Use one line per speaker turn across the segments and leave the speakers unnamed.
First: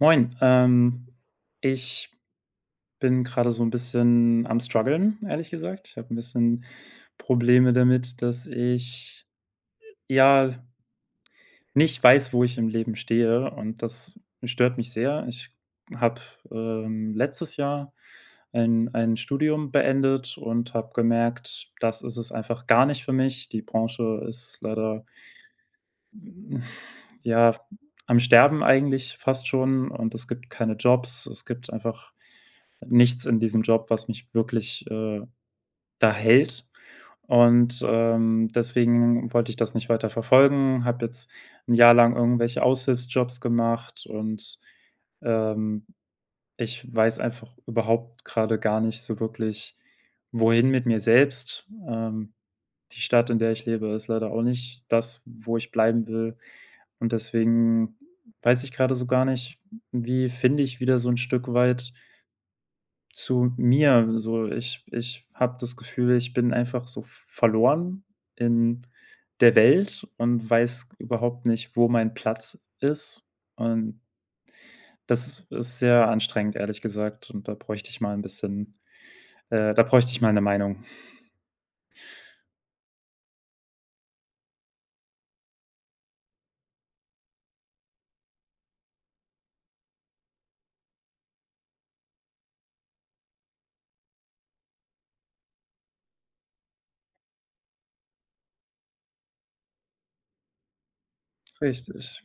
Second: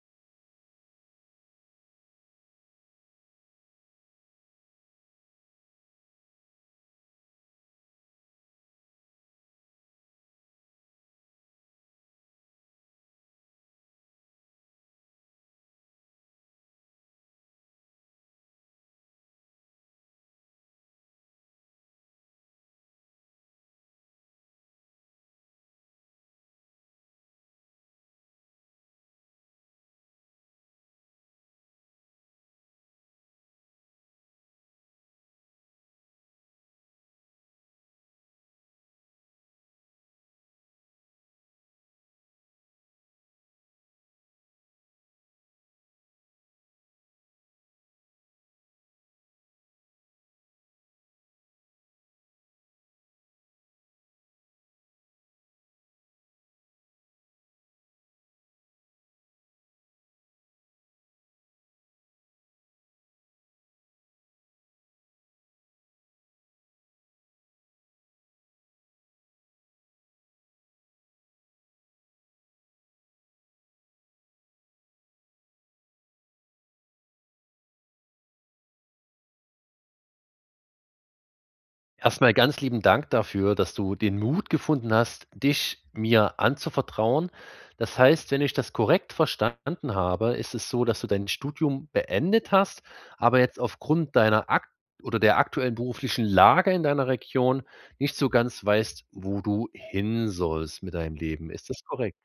Moin, ähm, ich bin grade so 'n bisschen am Strguggeln, ehrlich gesagt. Ich habe 'n bisschen Probleme damit, dass ich, ja nicht weiß, wo ich im Leben stehe, und das stört mich sehr. Ich habe, ähm, letztes Jahr ein ein Studium beendet und habe gemerkt: Das ist es einfach gar nicht für mich. Die Branche ist leider hm, ja, am Sterben eigentlich fast schon, und es gibt keine Jobs, es gibt einfach nichts in diesem Job, was mich wirklich, äh, da hält. Und, ähm, deswegen wollte ich das nicht weiterverfolgen, habe jetzt 'n Jahr lang irgendwelche Aushilfsjobs gemacht und, ähm, ich weiß einfach überhaupt grade gar nicht so wirklich, wohin mit mir selbst. Ähm, die Stadt, in der ich lebe, ist leider auch nicht das, wo ich bleiben will, und deswegen weiß ich grade so gar nicht, wie finde ich wieder so 'n Stück weit zu mir. So, ich ich habe das Gefühl, ich bin einfach so v verloren in der Welt und weiß überhaupt nicht, wo mein Platz ist und das is ist sehr anstrengend, ehrlich gesagt, und da bräuchte ich mal 'n bisschen äh, da bräuchte ich mal 'ne Meinung.
Erstmal ganz lieben Dank dafür, dass du den Mut gefunden hast, dich mir anzuvertrauen. Das heißt, wenn ich das korrekt verstanden habe, ist es so, dass du dein Studium beendet hast. Aber jetzt aufgrund deiner akt oder der aktuellen beruflichen Lage in deiner Region nicht so ganz weißt, wo du hin sollst mit deinem Leben. Ist das korrekt?
Richtig.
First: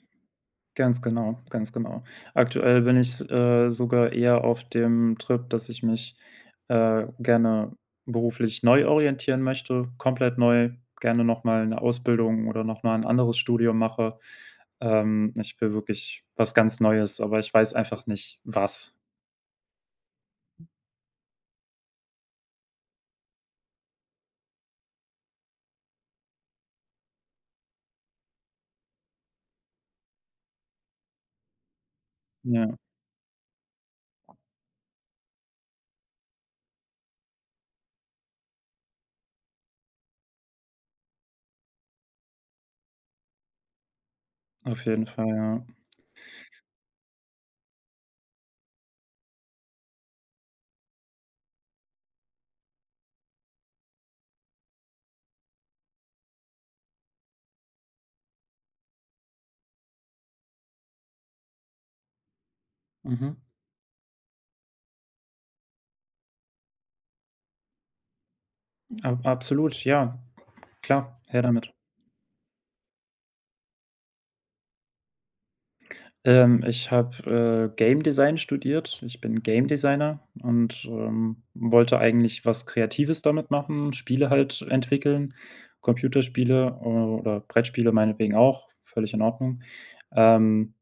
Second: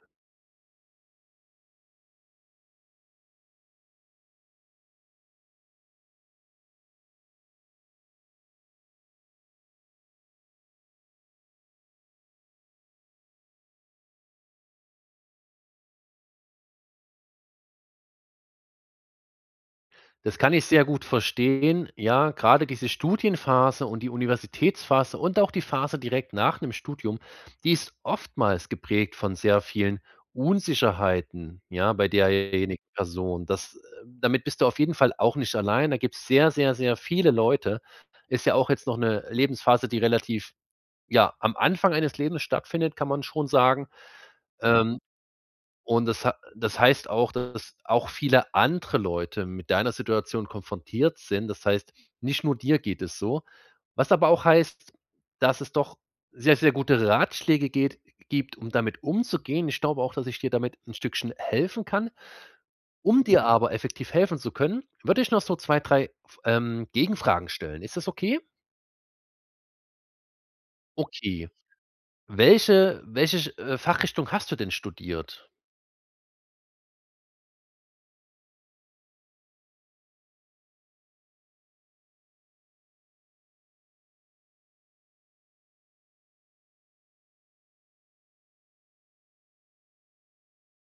Ganz genau, ganz genau. Aktuell bin ich s äh, sogar eher auf dem Trip, dass ich mich, äh, gerne beruflich neu orientieren möchte, komplett neu, gerne nochmal 'ne Ausbildung oder nochmal 'n anderes Studium mache. Ähm, ich will wirklich was ganz Neues, aber ich weiß einfach nicht, was.
Das kann ich sehr gut verstehen. Ja, gerade diese Studienphase und die Universitätsphase und auch die Phase direkt nach dem Studium. Die ist oftmals geprägt von sehr vielen Unsicherheiten. Ja, bei
Ja.
derjenigen Person, das, äh damit bist du auf jeden Fall auch nicht alleine. Da gibt's sehr, sehr, sehr viele Leute. Ist ja auch jetzt noch 'ne Lebensphase, die relativ, ja, am Anfang eines Lebens stattfindet, kann man schon sagen.
Auf
Ähm,
jeden Fall, ja.
und das ha das heißt auch, dass auch viele andere Leute mit deiner Situation konfrontiert sind. Das heißt, nicht nur dir geht es so, was aber auch heißt, dass es doch sehr, sehr gute Ratschläge geht gibt, um damit umzugehen. Ich glaube auch, dass ich dir damit 'n Stückchen helfen kann. Um
Mhm.
dir aber effektiv helfen zu können, würde ich noch so 2, 3, F ähm, Gegenfragen stellen. Ist das okay?
A absolut, ja, klar, her
Okay.
damit.
Welche welche ch Fachrichtung hast du denn studiert?
Ähm, ich habe, äh, Game Design studiert. Ich bin Game Designer und, ähm, wollte eigentlich was Kreatives damit machen, Spiele halt entwickeln, Computerspiele, äh, oder Brettspiele meinetwegen auch, völlig in Ordnung. Ähm,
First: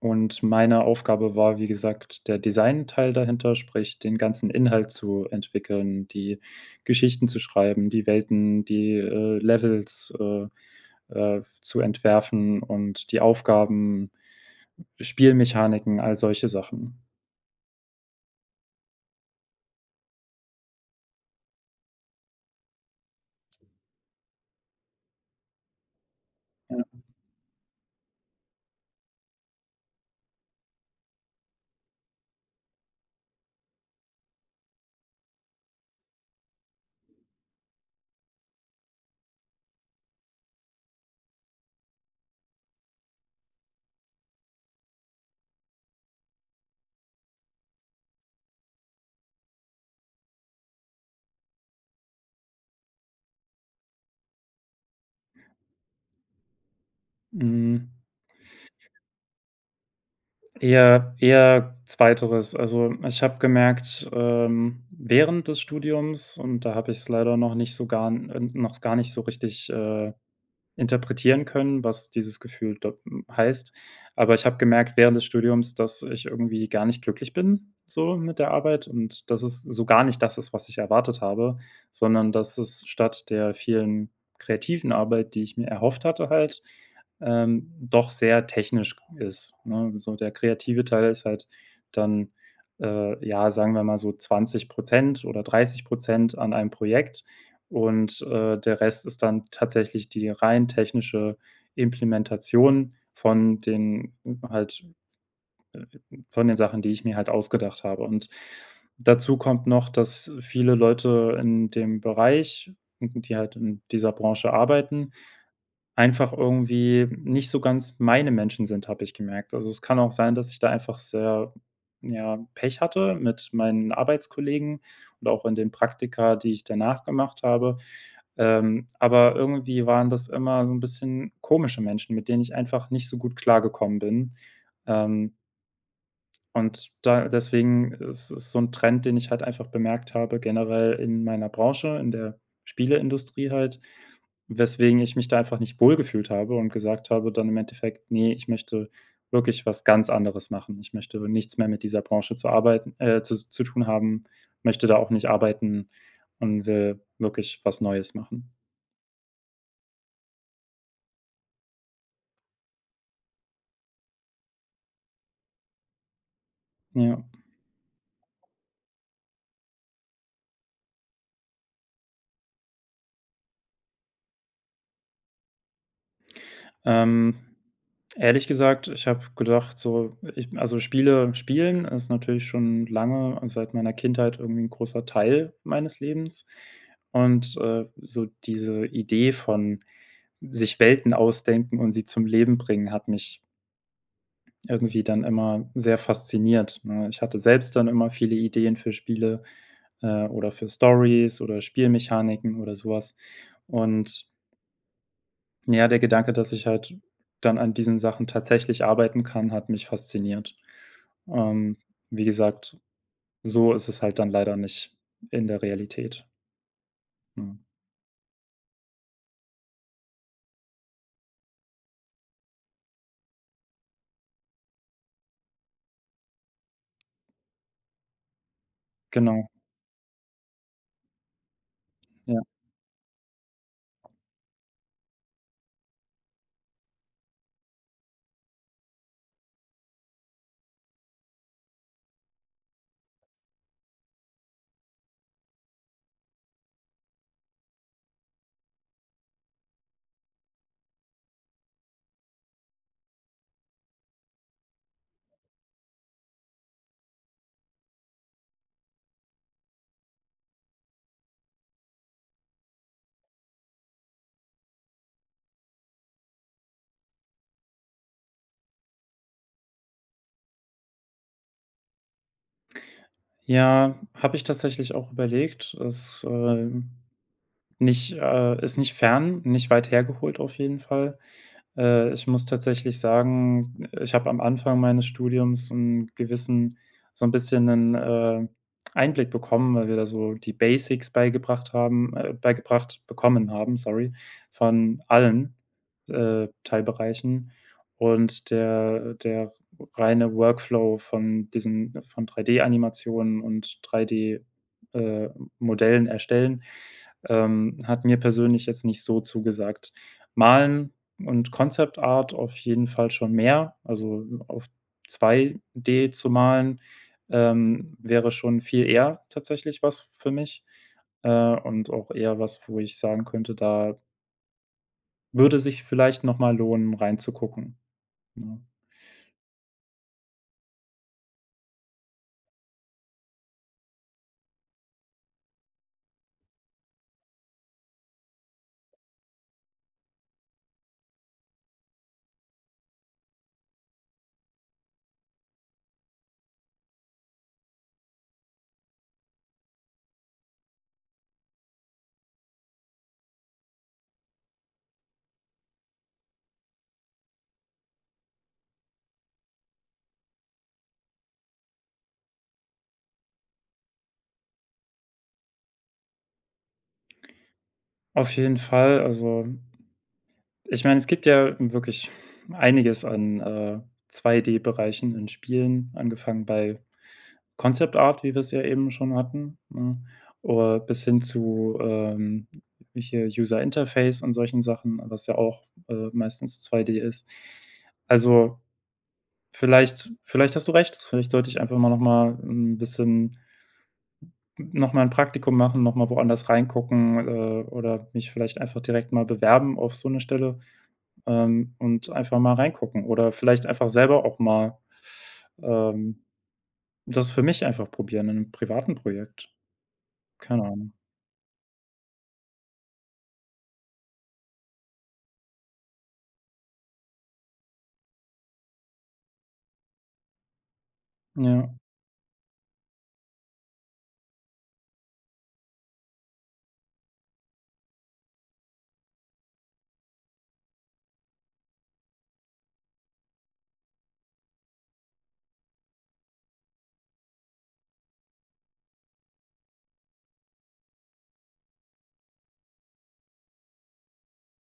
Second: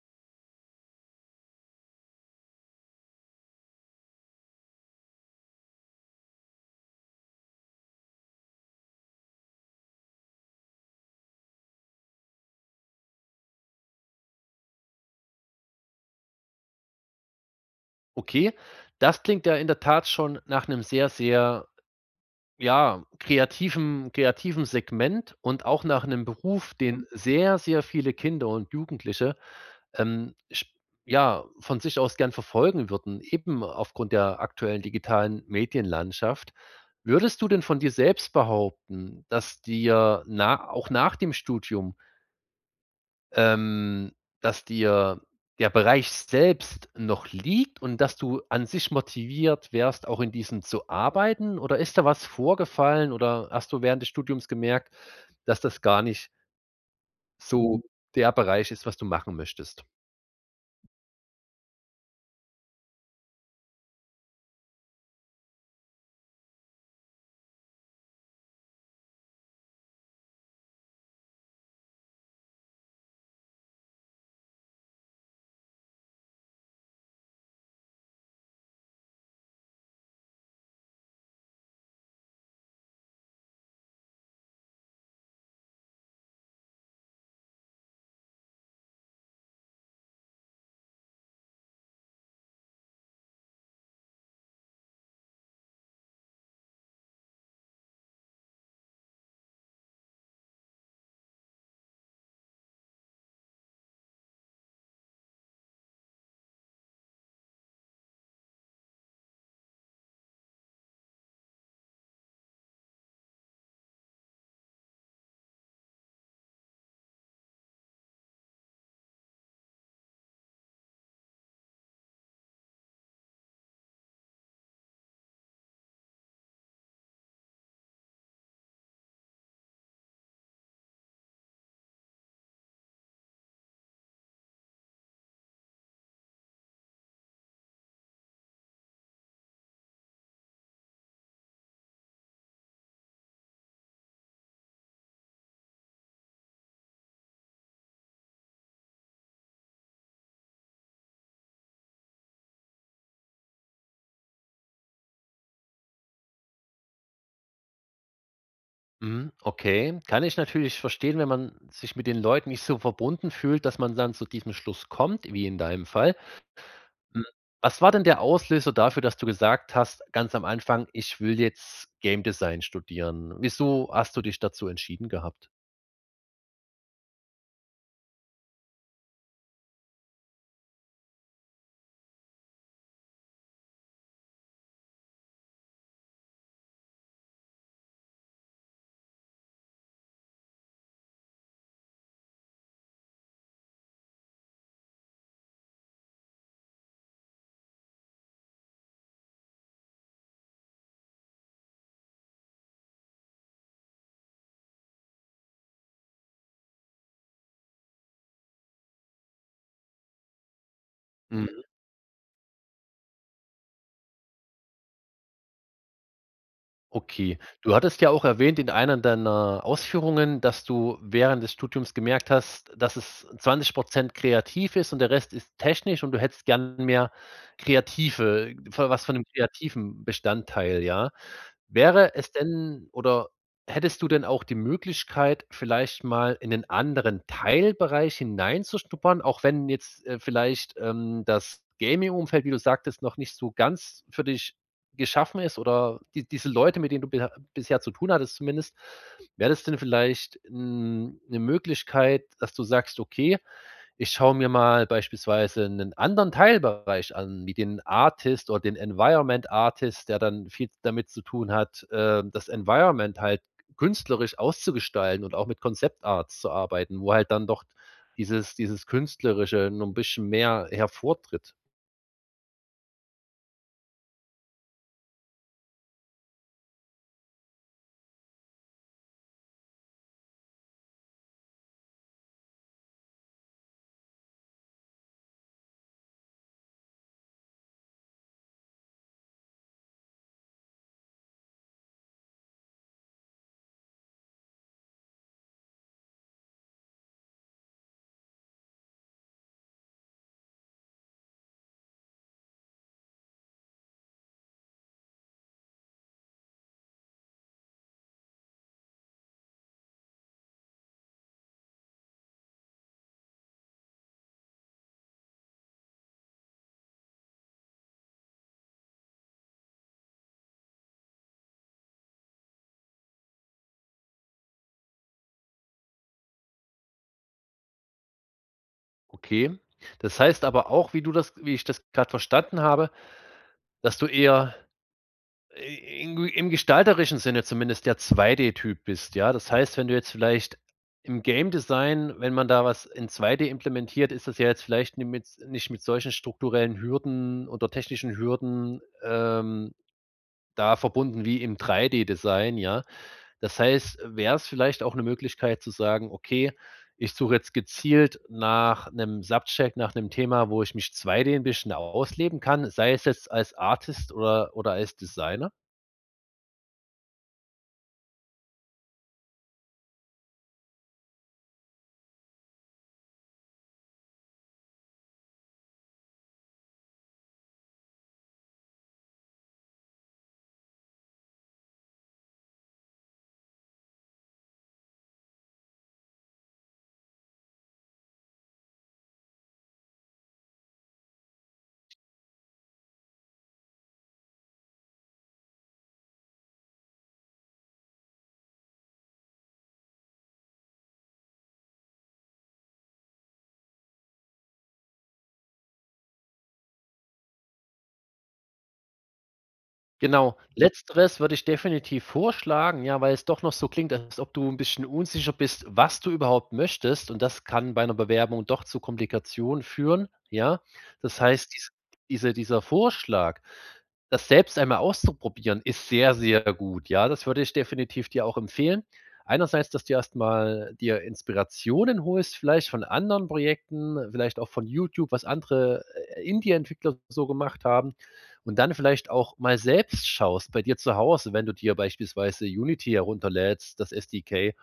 und meine Aufgabe war, wie gesagt, der Designteil dahinter, sprich, den ganzen Inhalt zu entwickeln, die Geschichten zu schreiben, die Welten, die, äh, Levels, äh, äh, zu entwerfen und die Aufgaben, Spielmechaniken, all solche Sachen.
Okay, das klingt ja in der Tat schon nach 'nem sehr, sehr, ja, kreativen kreativen Segment und auch nach 'nem Beruf,
Ja.
den sehr, sehr viele Kinder und Jugendliche, ähm, sch ja, von sich aus gern verfolgen würden, eben aufgrund der aktuellen digitalen Medienlandschaft. Würdest du denn von dir selbst behaupten, dass dir na auch nach dem Studium ähm, dass dir der Bereich selbst noch liegt und dass du an sich motiviert wärst, auch in diesem zu arbeiten? Oder ist da was vorgefallen? Oder hast du während des Studiums gemerkt, dass das gar nicht so
Mhm.
der Bereich ist, was du machen möchtest?
Eher eher 2. Also, ich habe gemerkt, ähm, während des Studiums und da habe ich's leider noch nicht so gar n äh, noch s gar nicht so richtig, äh, interpretieren können, was dieses Gefühl da m heißt. Aber ich habe gemerkt während des Studiums, dass ich irgendwie gar nicht glücklich bin, so mit der Arbeit. Und dass es so gar nicht das ist, was ich erwartet habe, sondern dass es statt der vielen kreativen Arbeit, die ich mir erhofft hatte halt, ähm, doch sehr technisch g ist, ne? So, der kreative Teil ist halt dann, äh, ja, sagen wir mal so 20 % oder 30 % an einem Projekt und, äh, der Rest ist dann tatsächlich die rein technische Implementation von den halt, äh, äh von den Sachen, die ich mir halt ausgedacht habe. Und dazu kommt noch, dass viele Leute in dem Bereich, die halt in dieser Branche arbeiten einfach irgendwie nicht so ganz meine Menschen sind, habe ich gemerkt. Also, es kann auch sein, dass ich da einfach sehr, ja, Pech hatte mit meinen Arbeitskollegen und auch in den Praktika, die ich danach gemacht habe. Ähm, aber irgendwie waren das immer so 'n bisschen komische Menschen, mit denen ich einfach nicht so gut klargekommen bin. Ähm und da deswegen ist es so 'n Trend, den ich halt einfach bemerkt habe, generell in meiner Branche, in der Spieleindustrie halt, weswegen ich mich da einfach nicht wohlgefühlt habe und gesagt habe dann im Endeffekt: „Ne, ich möchte wirklich was ganz anderes machen. Ich möchte nichts mehr mit dieser Branche zu arbeiten äh, zus zu tun haben, möchte da auch nicht arbeiten und, äh, wirklich was Neues machen.“
Mhm, okay, kann ich natürlich verstehen, wenn man sich mit den Leuten nicht so verbunden fühlt, dass man dann zu diesem Schluss kommt, wie in deinem Fall. Hm,
Ja.
was war denn der Auslöser dafür, dass du gesagt hast, ganz am Anfang: „Ich will jetzt Game Design studieren.“? Wieso hast du dich dazu entschieden gehabt?
Ähm, ehrlich gesagt, ich habe gedacht, so, ich also Spiele spielen ist natürlich schon lange seit meiner Kindheit irgendwie 'n großer Teil meines Lebens und, äh, so diese Idee von, sich Welten ausdenken und sie zum Leben bringen hat mich irgendwie dann immer sehr fasziniert, ne? Ich hatte selbst dann immer viele Ideen für Spiele, äh, oder für Stories oder Spielmechaniken oder sowas und ja der Gedanke, dass ich halt dann an diesen Sachen tatsächlich arbeiten kann, hat mich fasziniert.
Mhm.
Ähm, wie gesagt, so ist es halt dann leider nicht in der Realität.
Okay.
Mhm.
Du hattest ja auch erwähnt in einer deiner Ausführungen, dass du während des Studiums gemerkt hast, dass es 20 % kreativ ist und der Rest ist technisch. Und du hättest gern mehr Kreative voll was von 'nem
Genau.
kreativen Bestandteil, ja. Wäre es
Ja.
denn, oder hättest du denn auch die Möglichkeit, vielleicht mal in 'nen anderen Teilbereich hineinzuschnuppern? Auch wenn jetzt, äh, vielleicht, ähm, das Gaming-Umfeld, wie du sagtest, noch nicht so ganz für dich geschaffen ist, oder die diese Leute, mit denen du beher bisher zu tun hattest zumindest. Wäre das denn vielleicht n 'ne Möglichkeit, dass du sagst: „Okay, ich schaue mir mal beispielsweise 'nen anderen Teilbereich an, wie den Artist oder den Environment Artist, der dann viel damit zu tun hat, ähm, das Environment halt künstlerisch auszugestalten und auch mit Concept Arts zu arbeiten.“ Wo halt dann doch dieses dieses künstlerische noch 'n bisschen mehr hervortritt.
Ja, habe ich tatsächlich auch überlegt. Es, ähm, nicht äh, ist nicht fern, nicht weit hergeholt auf jeden Fall. Äh, ich muss tatsächlich sagen, äh, ich habe am Anfang meines Studiums 'n gewissen so 'n bisschen 'nen, äh, Einblick bekommen, weil wir da so die Basics beigebracht haben, äh, beigebracht bekommen haben, sorry, von allen, äh, Teilbereichen und der der r reine Workflow von diesen von 3D-Animationen und 3D äh, Modellen erstellen, ähm, hat mir persönlich jetzt nicht so zugesagt. Malen und Concept-Art auf jeden Fall schon mehr, also m auf 2D zu malen, ähm, wäre schon viel eher tatsächlich was für mich, äh, und auch eher was, wo ich sagen könnte, da würde sich vielleicht noch mal lohnen, reinzugucken, ne?
Okay. Das heißt aber auch, wie du das wie ich das gerade verstanden habe, dass du eher, äh, i in gu im gestalterischen Sinne zumindest der 2D-Typ bist. Ja, das heißt, wenn du jetzt vielleicht im Game Design, wenn man da was in 2D implementiert, ist das ja jetzt vielleicht ni mit nicht mit solchen strukturellen Hürden oder technischen Hürden, ähm, da verbunden wie im 3D-Design, ja. Das heißt, wär's vielleicht auch 'ne Möglichkeit zu sagen: „Okay, ich suche jetzt gezielt nach 'nem Subject nach 'nem Thema, wo ich mich 2D 'n bisschen ausleben kann“, sei es jetzt als Artist oder oder als Designer?
Auf jeden Fall, also ich meine, es gibt ja wirklich einiges an, äh, 2D-Bereichen in Spielen angefangen bei Concept Art, wie wir es ja eben schon hatten, ne? Oder bis hin zu, ähm, hm, hier User Interface und solchen Sachen, was ja auch, äh, meistens 2D ist. Also, vielleicht vielleicht hast du recht. Vielleicht sollte ich einfach mal nochmal 'n bisschen n nochmal 'n Praktikum machen, nochmal woanders reingucken, äh, oder mich vielleicht einfach direkt mal bewerben auf so 'ne Stelle, ähm, und einfach mal reingucken oder vielleicht einfach selber auch mal, ähm, das für mich einfach probieren, in 'nem privaten Projekt.
Genau.
Keine Ahnung.
Letzteres würde ich definitiv vorschlagen. Ja, weil es doch noch so klingt, als ob du 'n bisschen unsicher bist, was du überhaupt möchtest. Und das kann bei 'ner Bewerbung doch zu Komplikationen führen, ja? Das heißt, diese
Ja.
diese dieser Vorschlag, das selbst einmal auszuprobieren, ist sehr, sehr gut, ja? Das würde ich definitiv dir auch empfehlen. Einerseits, dass du erstmal dir Inspirationen holst, vielleicht von anderen Projekten, vielleicht auch von YouTube, was andere, äh, Indie-Entwickler so gemacht haben. Und dann vielleicht auch mal selbst schaust bei dir zu Hause, wenn du dir beispielsweise Unity herunterlädst, das SDK,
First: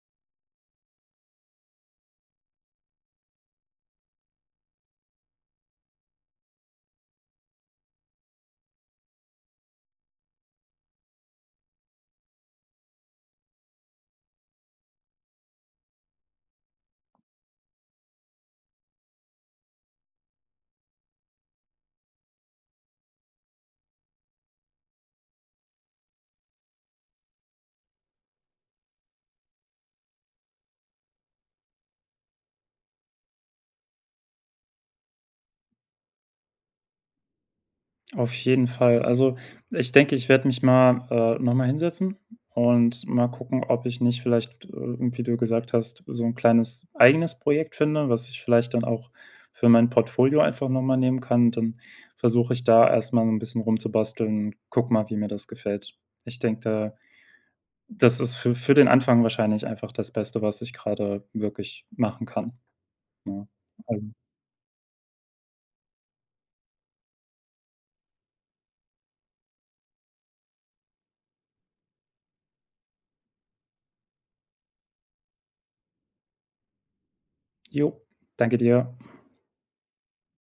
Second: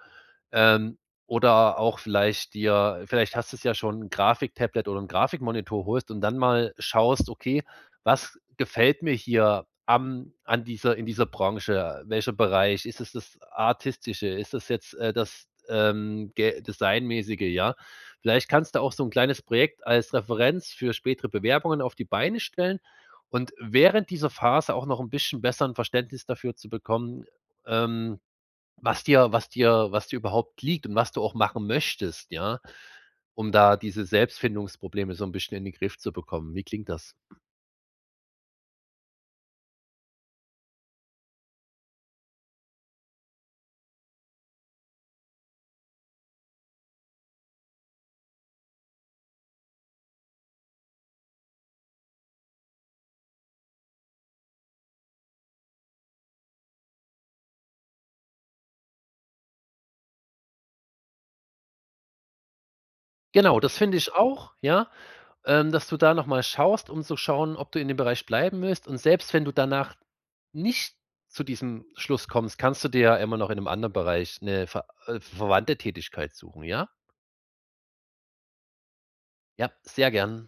ähm, oder auch vielleicht dir vielleicht hast du ja schon, 'n Grafik-Tablet oder 'n Grafik-Monitor holst und dann mal schaust: „Okay, was gefällt mir hier am an dieser in dieser Branche, welcher Bereich ist es das Artistische? Ist das jetzt, äh, das, ähm, ge designmäßige“, ja? Vielleicht kannst du auch so 'n kleines Projekt als Referenz für spätere Bewerbungen auf die Beine stellen. Und während dieser Phase auch noch 'n bisschen besser 'n Verständnis dafür zu bekommen, ähm, was dir was dir was dir überhaupt liegt und was du auch machen möchtest, ja, um da diese Selbstfindungsprobleme so 'n bisschen in den Griff zu bekommen. Wie klingt das?
Auf jeden Fall. Also, ich denke, ich werde mich mal, äh, nochmal hinsetzen und mal gucken, ob ich nicht vielleicht, äh, wie du gesagt hast, „so 'n kleines eigenes Projekt finde“, was ich vielleicht dann auch für mein Portfolio einfach noch mal nehmen kann. Dann versuche ich da erstmal 'n bisschen rumzubasteln und gucke mal, wie mir das gefällt. Ich denke, da das ist für für den Anfang wahrscheinlich einfach das Beste, was ich gerade wirklich machen kann. Ne,
Genau das finde
also
ich auch, ja? Ähm, dass du da noch mal schaust, um zu schauen, ob du in dem Bereich bleiben willst. Und selbst wenn du danach nicht zu diesem Schluss kommst, kannst du dir ja immer noch in 'nem anderen Bereich 'ne ver äh, verwandte Tätigkeit suchen, ja?
Jo, danke dir.
Ja, sehr gern.